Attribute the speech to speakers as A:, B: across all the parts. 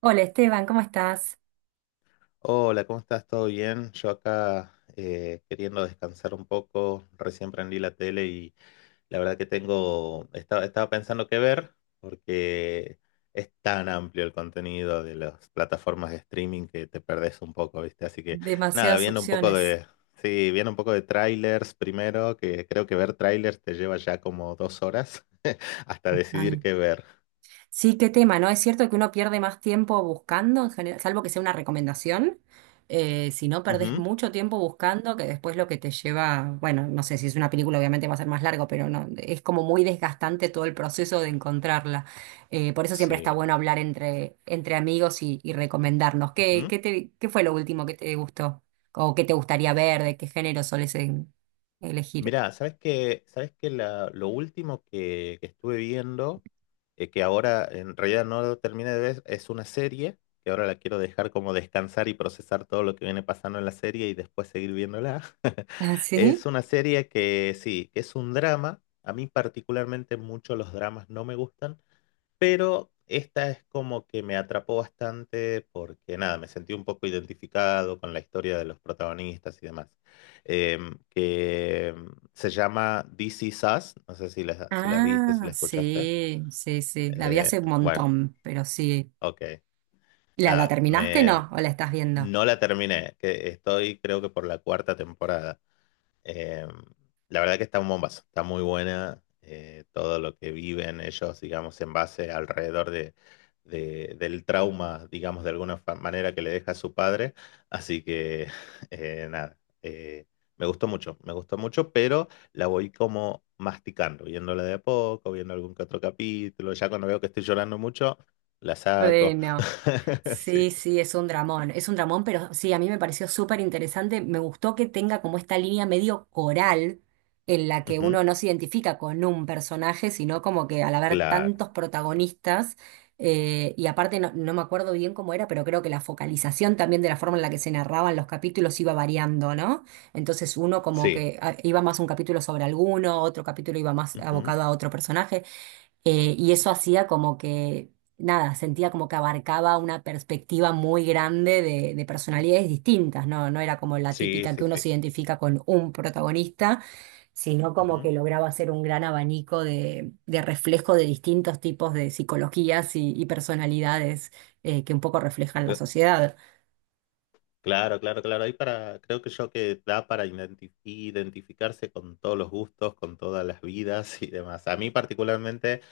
A: Hola Esteban, ¿cómo estás?
B: Hola, ¿cómo estás? ¿Todo bien? Yo acá queriendo descansar un poco, recién prendí la tele y la verdad que tengo, estaba pensando qué ver porque es tan amplio el contenido de las plataformas de streaming que te perdés un poco, ¿viste? Así que nada,
A: Demasiadas
B: viendo un poco
A: opciones.
B: de, sí, viendo un poco de trailers primero, que creo que ver trailers te lleva ya como 2 horas hasta decidir
A: Total.
B: qué ver.
A: Sí, qué tema, ¿no? Es cierto que uno pierde más tiempo buscando, en general, salvo que sea una recomendación. Si no, perdés
B: Ujú.
A: mucho tiempo buscando, que después lo que te lleva, bueno, no sé si es una película, obviamente va a ser más largo, pero no, es como muy desgastante todo el proceso de encontrarla. Por eso siempre está
B: Sí.
A: bueno hablar entre amigos y recomendarnos. ¿Qué,
B: Sí.
A: qué fue lo último que te gustó? ¿O qué te gustaría ver? ¿De qué género elegir?
B: Mirá, sabes que lo último que estuve viendo, que ahora en realidad no lo terminé de ver, es una serie, que ahora la quiero dejar como descansar y procesar todo lo que viene pasando en la serie y después seguir viéndola.
A: ¿Ah, sí?
B: Es una serie que sí, que es un drama. A mí particularmente mucho los dramas no me gustan, pero esta es como que me atrapó bastante porque nada, me sentí un poco identificado con la historia de los protagonistas y demás. Que se llama This Is Us, no sé si la viste, si
A: Ah,
B: la escuchaste.
A: sí, sí, sí. La vi
B: Eh,
A: hace un
B: bueno,
A: montón, pero sí.
B: ok,
A: ¿La
B: nada,
A: terminaste,
B: me,
A: no? ¿O la estás viendo?
B: no la terminé, que estoy creo que por la cuarta temporada. Eh, la verdad que está un bombazo, está muy buena, todo lo que viven ellos, digamos, en base alrededor del trauma, digamos, de alguna manera que le deja su padre. Así que, nada, eh, me gustó mucho, pero la voy como masticando, viéndola de a poco, viendo algún que otro capítulo. Ya cuando veo que estoy llorando mucho, la saco.
A: Freno.
B: Sí,
A: Sí,
B: sí.
A: sí, es un dramón, pero sí, a mí me pareció súper interesante, me gustó que tenga como esta línea medio coral en la que
B: Ujú.
A: uno no se identifica con un personaje, sino como que al haber
B: Claro,
A: tantos protagonistas, y aparte no, no me acuerdo bien cómo era, pero creo que la focalización también de la forma en la que se narraban los capítulos iba variando, ¿no? Entonces uno como
B: sí.
A: que ah, iba más un capítulo sobre alguno, otro capítulo iba más
B: Ujú.
A: abocado a otro personaje. Y eso hacía como que, nada, sentía como que abarcaba una perspectiva muy grande de personalidades distintas, ¿no? No era como la
B: Sí,
A: típica que
B: sí,
A: uno se
B: sí.
A: identifica con un protagonista, sino como
B: Ujú.
A: que lograba hacer un gran abanico de reflejo de distintos tipos de psicologías y personalidades que un poco reflejan la sociedad.
B: Claro, claro, claro. Ahí para, creo que yo que da para identificarse con todos los gustos, con todas las vidas y demás. A mí particularmente,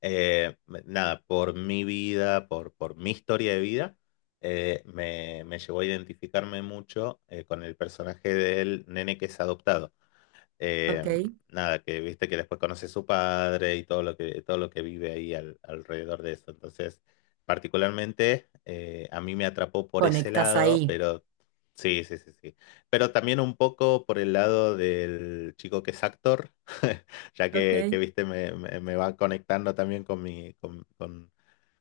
B: nada, por mi vida, por mi historia de vida, me llevó a identificarme mucho, con el personaje del nene que es adoptado. Eh,
A: Ok,
B: nada, que viste que después conoce a su padre y todo lo que vive ahí alrededor de eso. Entonces, particularmente, a mí me atrapó por ese
A: conectas
B: lado,
A: ahí.
B: pero sí, sí, sí, sí. Pero también un poco por el lado del chico que es actor, ya que
A: Ok.
B: viste, me va conectando también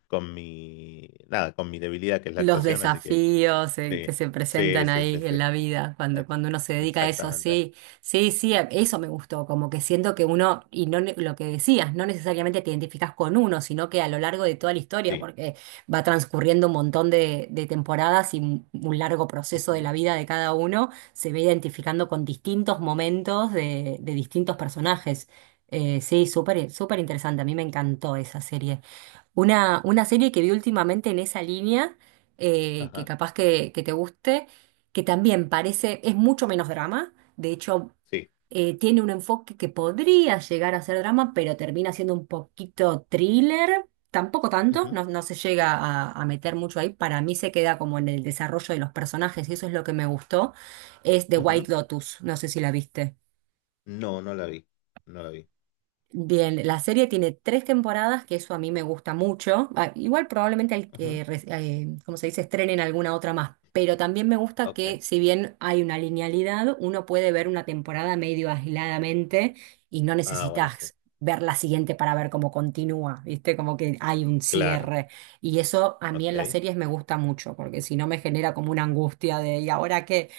B: con mi, nada, con mi debilidad que es la
A: Los
B: actuación, así que
A: desafíos que
B: sí,
A: se
B: sí,
A: presentan
B: sí, sí,
A: ahí
B: sí.
A: en la vida, cuando,
B: Ex-
A: cuando uno se dedica a eso,
B: Exactamente.
A: sí, sí, sí,
B: Sí.
A: eso me gustó, como que siento que uno, y no ne- lo que decías, no necesariamente te identificas con uno, sino que a lo largo de toda la historia,
B: Sí.
A: porque va transcurriendo un montón de temporadas y un largo proceso de la
B: Ujú.
A: vida de cada uno, se ve identificando con distintos momentos de distintos personajes. Sí, súper, súper interesante, a mí me encantó esa serie. Una serie que vi últimamente en esa línea, que
B: Ajá.
A: capaz que te guste, que también parece, es mucho menos drama, de hecho,
B: Sí.
A: tiene un enfoque que podría llegar a ser drama, pero termina siendo un poquito thriller, tampoco tanto,
B: Ujú,
A: no, no se llega a meter mucho ahí, para mí se queda como en el desarrollo de los personajes, y eso es lo que me gustó, es The
B: ujú.
A: White Lotus, no sé si la viste.
B: No, no la vi. No la vi.
A: Bien, la serie tiene tres temporadas, que eso a mí me gusta mucho. Ah, igual probablemente al
B: Ujú.
A: que, como se dice, estrenen alguna otra más. Pero también me gusta
B: Ok.
A: que, si bien hay una linealidad, uno puede ver una temporada medio aisladamente y no
B: Ah, buenísimo.
A: necesitas ver la siguiente para ver cómo continúa, ¿viste? Como que hay un
B: Claro.
A: cierre. Y eso a mí en las
B: Ok.
A: series me gusta mucho, porque si no me genera como una angustia de, ¿y ahora qué?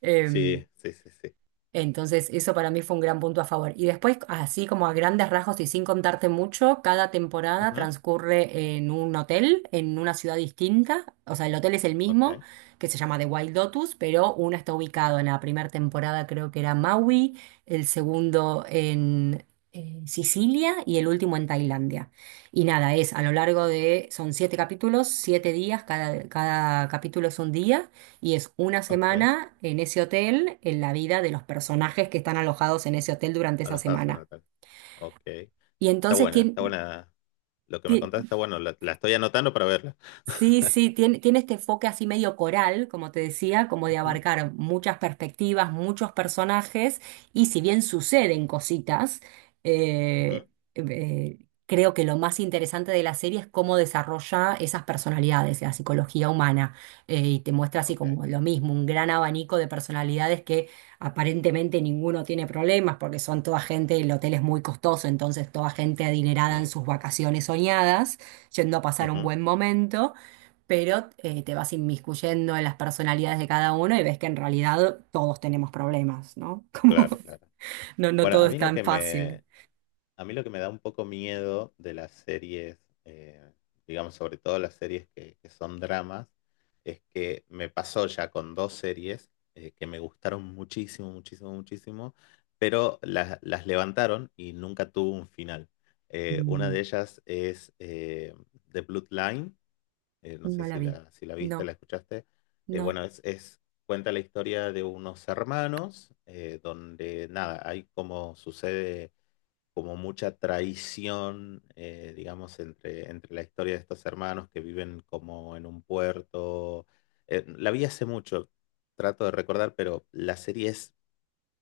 A: Em,
B: Sí, sí, sí, sí.
A: entonces, eso para mí fue un gran punto a favor. Y después, así como a grandes rasgos y sin contarte mucho, cada temporada
B: Ujú.
A: transcurre en un hotel, en una ciudad distinta. O sea, el hotel es el
B: Ok,
A: mismo, que se llama The Wild Lotus, pero uno está ubicado en la primera temporada, creo que era Maui, el segundo en Sicilia y el último en Tailandia. Y nada, es a lo largo de, son siete capítulos, siete días, cada, cada capítulo es un día. Y es una
B: ok.
A: semana en ese hotel, en la vida de los personajes que están alojados en ese hotel durante esa
B: Alojarse en el
A: semana.
B: hotel. Ok.
A: Y
B: Está
A: entonces
B: buena, está buena. Lo que me
A: tiene,
B: contaste está bueno. La estoy anotando para verla.
A: sí, sí, tiene, tiene este enfoque así medio coral, como te decía, como de
B: Ujú,
A: abarcar muchas perspectivas, muchos personajes, y si bien suceden cositas,
B: ujú.
A: eh, eh, creo que lo más interesante de la serie es cómo desarrolla esas personalidades, la psicología humana, y te muestra así
B: Ok.
A: como lo mismo, un gran abanico de personalidades que aparentemente ninguno tiene problemas, porque son toda gente, el hotel es muy costoso, entonces toda gente adinerada en
B: Ujú,
A: sus vacaciones soñadas, yendo a pasar un
B: ujú.
A: buen momento pero te vas inmiscuyendo en las personalidades de cada uno y ves que en realidad todos tenemos problemas, ¿no? Como
B: Claro, claro.
A: no, no
B: Bueno,
A: todo
B: a
A: es
B: mí lo
A: tan
B: que
A: fácil.
B: me, a mí lo que me da un poco miedo de las series, eh, digamos, sobre todo las series que son dramas, es que me pasó ya con dos series, que me gustaron muchísimo, muchísimo, muchísimo, pero las levantaron y nunca tuvo un final. Una
A: Mm.
B: de ellas es, The Bloodline. No sé
A: No la
B: si
A: vi.
B: la, si la
A: No,
B: viste, la escuchaste.
A: no.
B: Bueno, cuenta la historia de unos hermanos, donde nada, hay como sucede como mucha traición, digamos, entre la historia de estos hermanos que viven como en un puerto. La vi hace mucho, trato de recordar, pero la serie es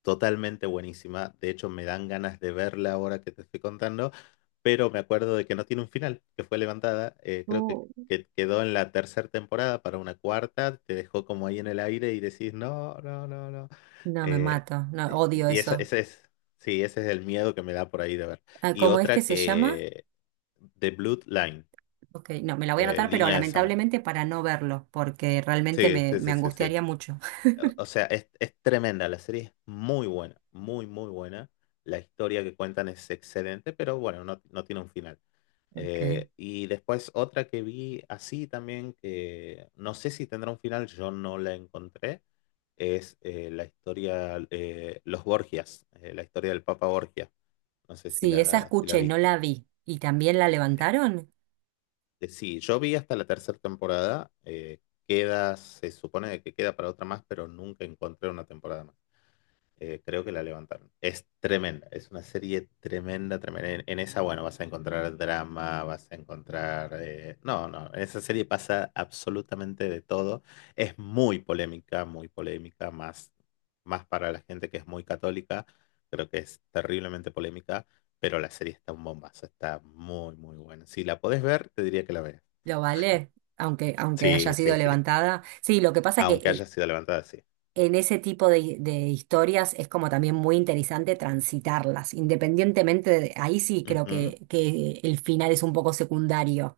B: totalmente buenísima. De hecho, me dan ganas de verla ahora que te estoy contando, pero me acuerdo de que no tiene un final, que fue levantada. Creo que,
A: Uh,
B: que quedó en la tercera temporada para una cuarta, te dejó como ahí en el aire y decís, no, no, no, no.
A: no, me
B: Eh,
A: mato. No, odio
B: y eso,
A: eso.
B: ese es, sí, ese es el miedo que me da por ahí de ver.
A: Ah,
B: Y
A: ¿cómo es que
B: otra
A: se llama?
B: que, The Bloodline,
A: Ok, no, me la voy a
B: la
A: anotar, pero
B: línea de sangre.
A: lamentablemente para no verlo, porque realmente
B: Sí,
A: me,
B: sí,
A: me
B: sí, sí, sí.
A: angustiaría mucho.
B: O sea, es tremenda, la serie es muy buena, muy, muy buena. La historia que cuentan es excelente, pero bueno, no, no tiene un final.
A: Ok.
B: Y después otra que vi así también, que no sé si tendrá un final, yo no la encontré, es, la historia, Los Borgias, la historia del Papa Borgia. No sé si
A: Sí, esa
B: la, si la
A: escuché, no
B: viste.
A: la vi. ¿Y también la
B: Eh,
A: levantaron?
B: sí, yo vi hasta la tercera temporada, queda, se supone que queda para otra más, pero nunca encontré una temporada más. Creo que la levantaron. Es tremenda, es una serie tremenda, tremenda. En esa, bueno, vas a encontrar drama, vas a encontrar, no, no, en esa serie pasa absolutamente de todo. Es muy polémica, más, más para la gente que es muy católica. Creo que es terriblemente polémica, pero la serie está un bombazo, está muy, muy buena. Si la podés ver, te diría que la veas.
A: ¿Lo vale? Aunque, aunque haya
B: Sí, sí,
A: sido
B: sí.
A: levantada. Sí, lo que pasa que
B: Aunque haya sido levantada, sí.
A: en ese tipo de historias es como también muy interesante transitarlas, independientemente de, ahí sí creo que el final es un poco secundario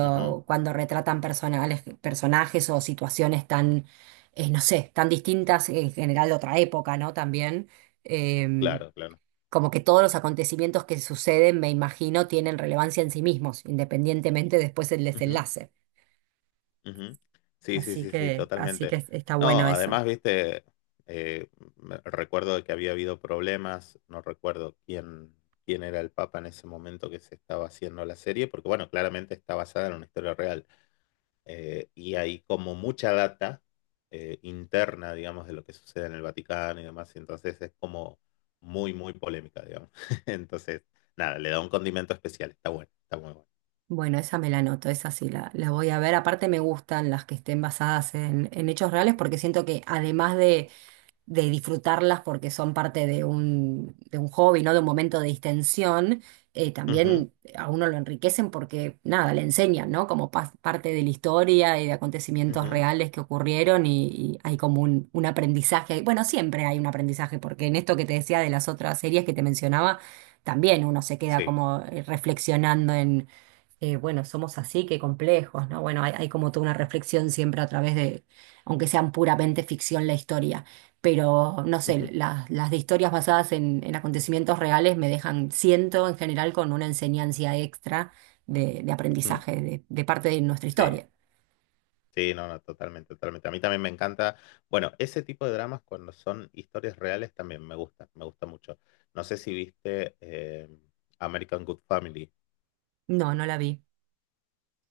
B: Ujú, ujú.
A: cuando retratan personales, personajes o situaciones tan, no sé, tan distintas en general de otra época, ¿no? También, eh,
B: Claro, claro.
A: como que todos los acontecimientos que suceden, me imagino, tienen relevancia en sí mismos, independientemente después del
B: Ujú.
A: desenlace.
B: Ujú. Sí, sí, sí, sí,
A: Así
B: totalmente.
A: que está bueno
B: No,
A: eso.
B: además, viste, eh, recuerdo de que había habido problemas, no recuerdo quién, quién era el Papa en ese momento que se estaba haciendo la serie, porque bueno, claramente está basada en una historia real. Y hay como mucha data, interna, digamos, de lo que sucede en el Vaticano y demás, y entonces es como muy, muy polémica, digamos. Entonces, nada, le da un condimento especial, está bueno, está muy bueno.
A: Bueno, esa me la anoto, esa sí la voy a ver. Aparte me gustan las que estén basadas en hechos reales porque siento que además de disfrutarlas porque son parte de un hobby, ¿no? De un momento de distensión,
B: Ujú,
A: también a uno lo enriquecen porque nada, le enseñan, ¿no? Como parte de la historia y de acontecimientos
B: ujú,
A: reales que ocurrieron y hay como un aprendizaje. Bueno, siempre hay un aprendizaje porque en esto que te decía de las otras series que te mencionaba, también uno se queda
B: sí.
A: como reflexionando bueno, somos así, qué complejos, ¿no? Bueno, hay como toda una reflexión siempre a través de, aunque sean puramente ficción la historia, pero no sé,
B: Ujú,
A: las de historias basadas en acontecimientos reales me dejan, siento en general, con una enseñanza extra de
B: ujú,
A: aprendizaje de parte de nuestra
B: sí.
A: historia.
B: Sí, no, no, totalmente, totalmente. A mí también me encanta. Bueno, ese tipo de dramas cuando son historias reales también me gusta mucho. No sé si viste, American Good Family.
A: No, no la vi.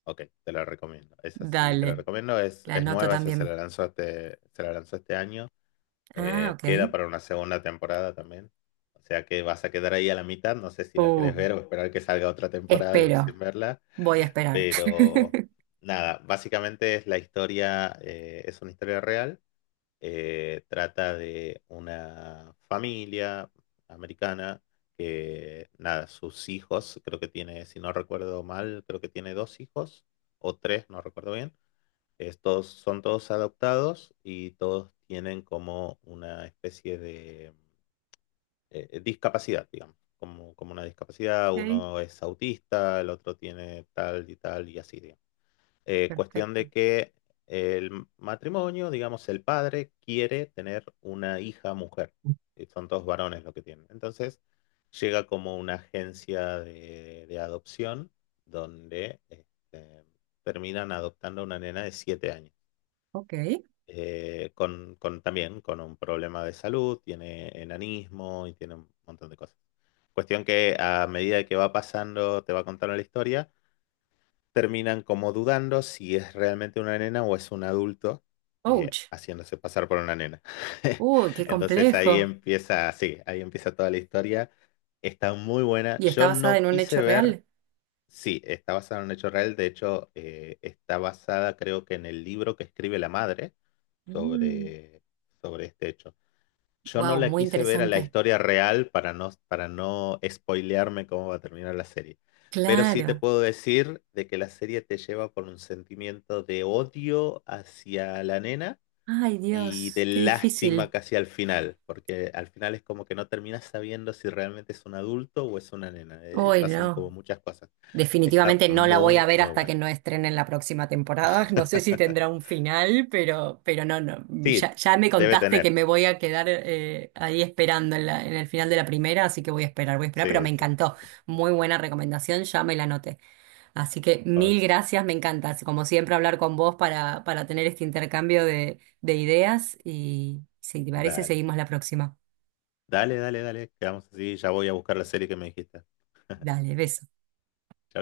B: Ok, te la recomiendo. Esa sí, te la
A: Dale,
B: recomiendo.
A: la
B: Es
A: anoto
B: nueva, esa se la
A: también.
B: lanzó este, se la lanzó este año.
A: Ah, ok.
B: Queda para una segunda temporada también. O sea que vas a quedar ahí a la mitad. No sé si la
A: Uh,
B: querés ver o esperar que salga otra temporada y
A: espero,
B: recién verla.
A: voy a esperar.
B: Pero nada, básicamente es la historia, es una historia real. Trata de una familia americana que, nada, sus hijos, creo que tiene, si no recuerdo mal, creo que tiene dos hijos o tres, no recuerdo bien. Estos son todos adoptados y todos tienen como una especie de, discapacidad, digamos, como, como una discapacidad.
A: Ok,
B: Uno es autista, el otro tiene tal y tal y así, digamos. Cuestión
A: perfecto.
B: de que el matrimonio, digamos, el padre quiere tener una hija mujer. Y son todos varones lo que tienen. Entonces, llega como una agencia de adopción donde este, terminan adoptando a una nena de 7 años.
A: Ok.
B: Con, también con un problema de salud, tiene enanismo y tiene un montón de cosas. Cuestión que a medida que va pasando, te va contando la historia, terminan como dudando si es realmente una nena o es un adulto,
A: Ouch.
B: haciéndose pasar por una nena.
A: Uy, qué
B: Entonces ahí
A: complejo.
B: empieza, sí, ahí empieza toda la historia. Está muy buena.
A: Y está
B: Yo
A: basada
B: no
A: en un
B: quise
A: hecho
B: ver,
A: real.
B: sí, está basada en un hecho real. De hecho, está basada creo que en el libro que escribe la madre sobre, sobre este hecho. Yo no
A: Wow,
B: la
A: muy
B: quise ver a la
A: interesante.
B: historia real para no spoilearme cómo va a terminar la serie. Pero sí te
A: Claro.
B: puedo decir de que la serie te lleva por un sentimiento de odio hacia la nena
A: Ay,
B: y de
A: Dios, qué
B: lástima
A: difícil.
B: casi al final, porque al final es como que no terminas sabiendo si realmente es un adulto o es una nena.
A: Hoy
B: Pasan como
A: no.
B: muchas cosas. Está
A: Definitivamente no la voy a
B: muy,
A: ver
B: muy
A: hasta
B: bueno.
A: que no estrenen la próxima temporada. No sé si tendrá un final, pero no, no.
B: Sí,
A: Ya, ya me
B: debe
A: contaste que
B: tener.
A: me voy a quedar ahí esperando en en el final de la primera, así que voy a esperar, pero
B: Sí,
A: me
B: sí.
A: encantó. Muy buena recomendación, ya me la anoté. Así que mil
B: Ok,
A: gracias, me encanta, como siempre, hablar con vos para tener este intercambio de ideas y si te parece,
B: dale.
A: seguimos la próxima.
B: Dale, dale, dale. Quedamos así. Ya voy a buscar la serie que me dijiste.
A: Dale, beso.
B: Chao.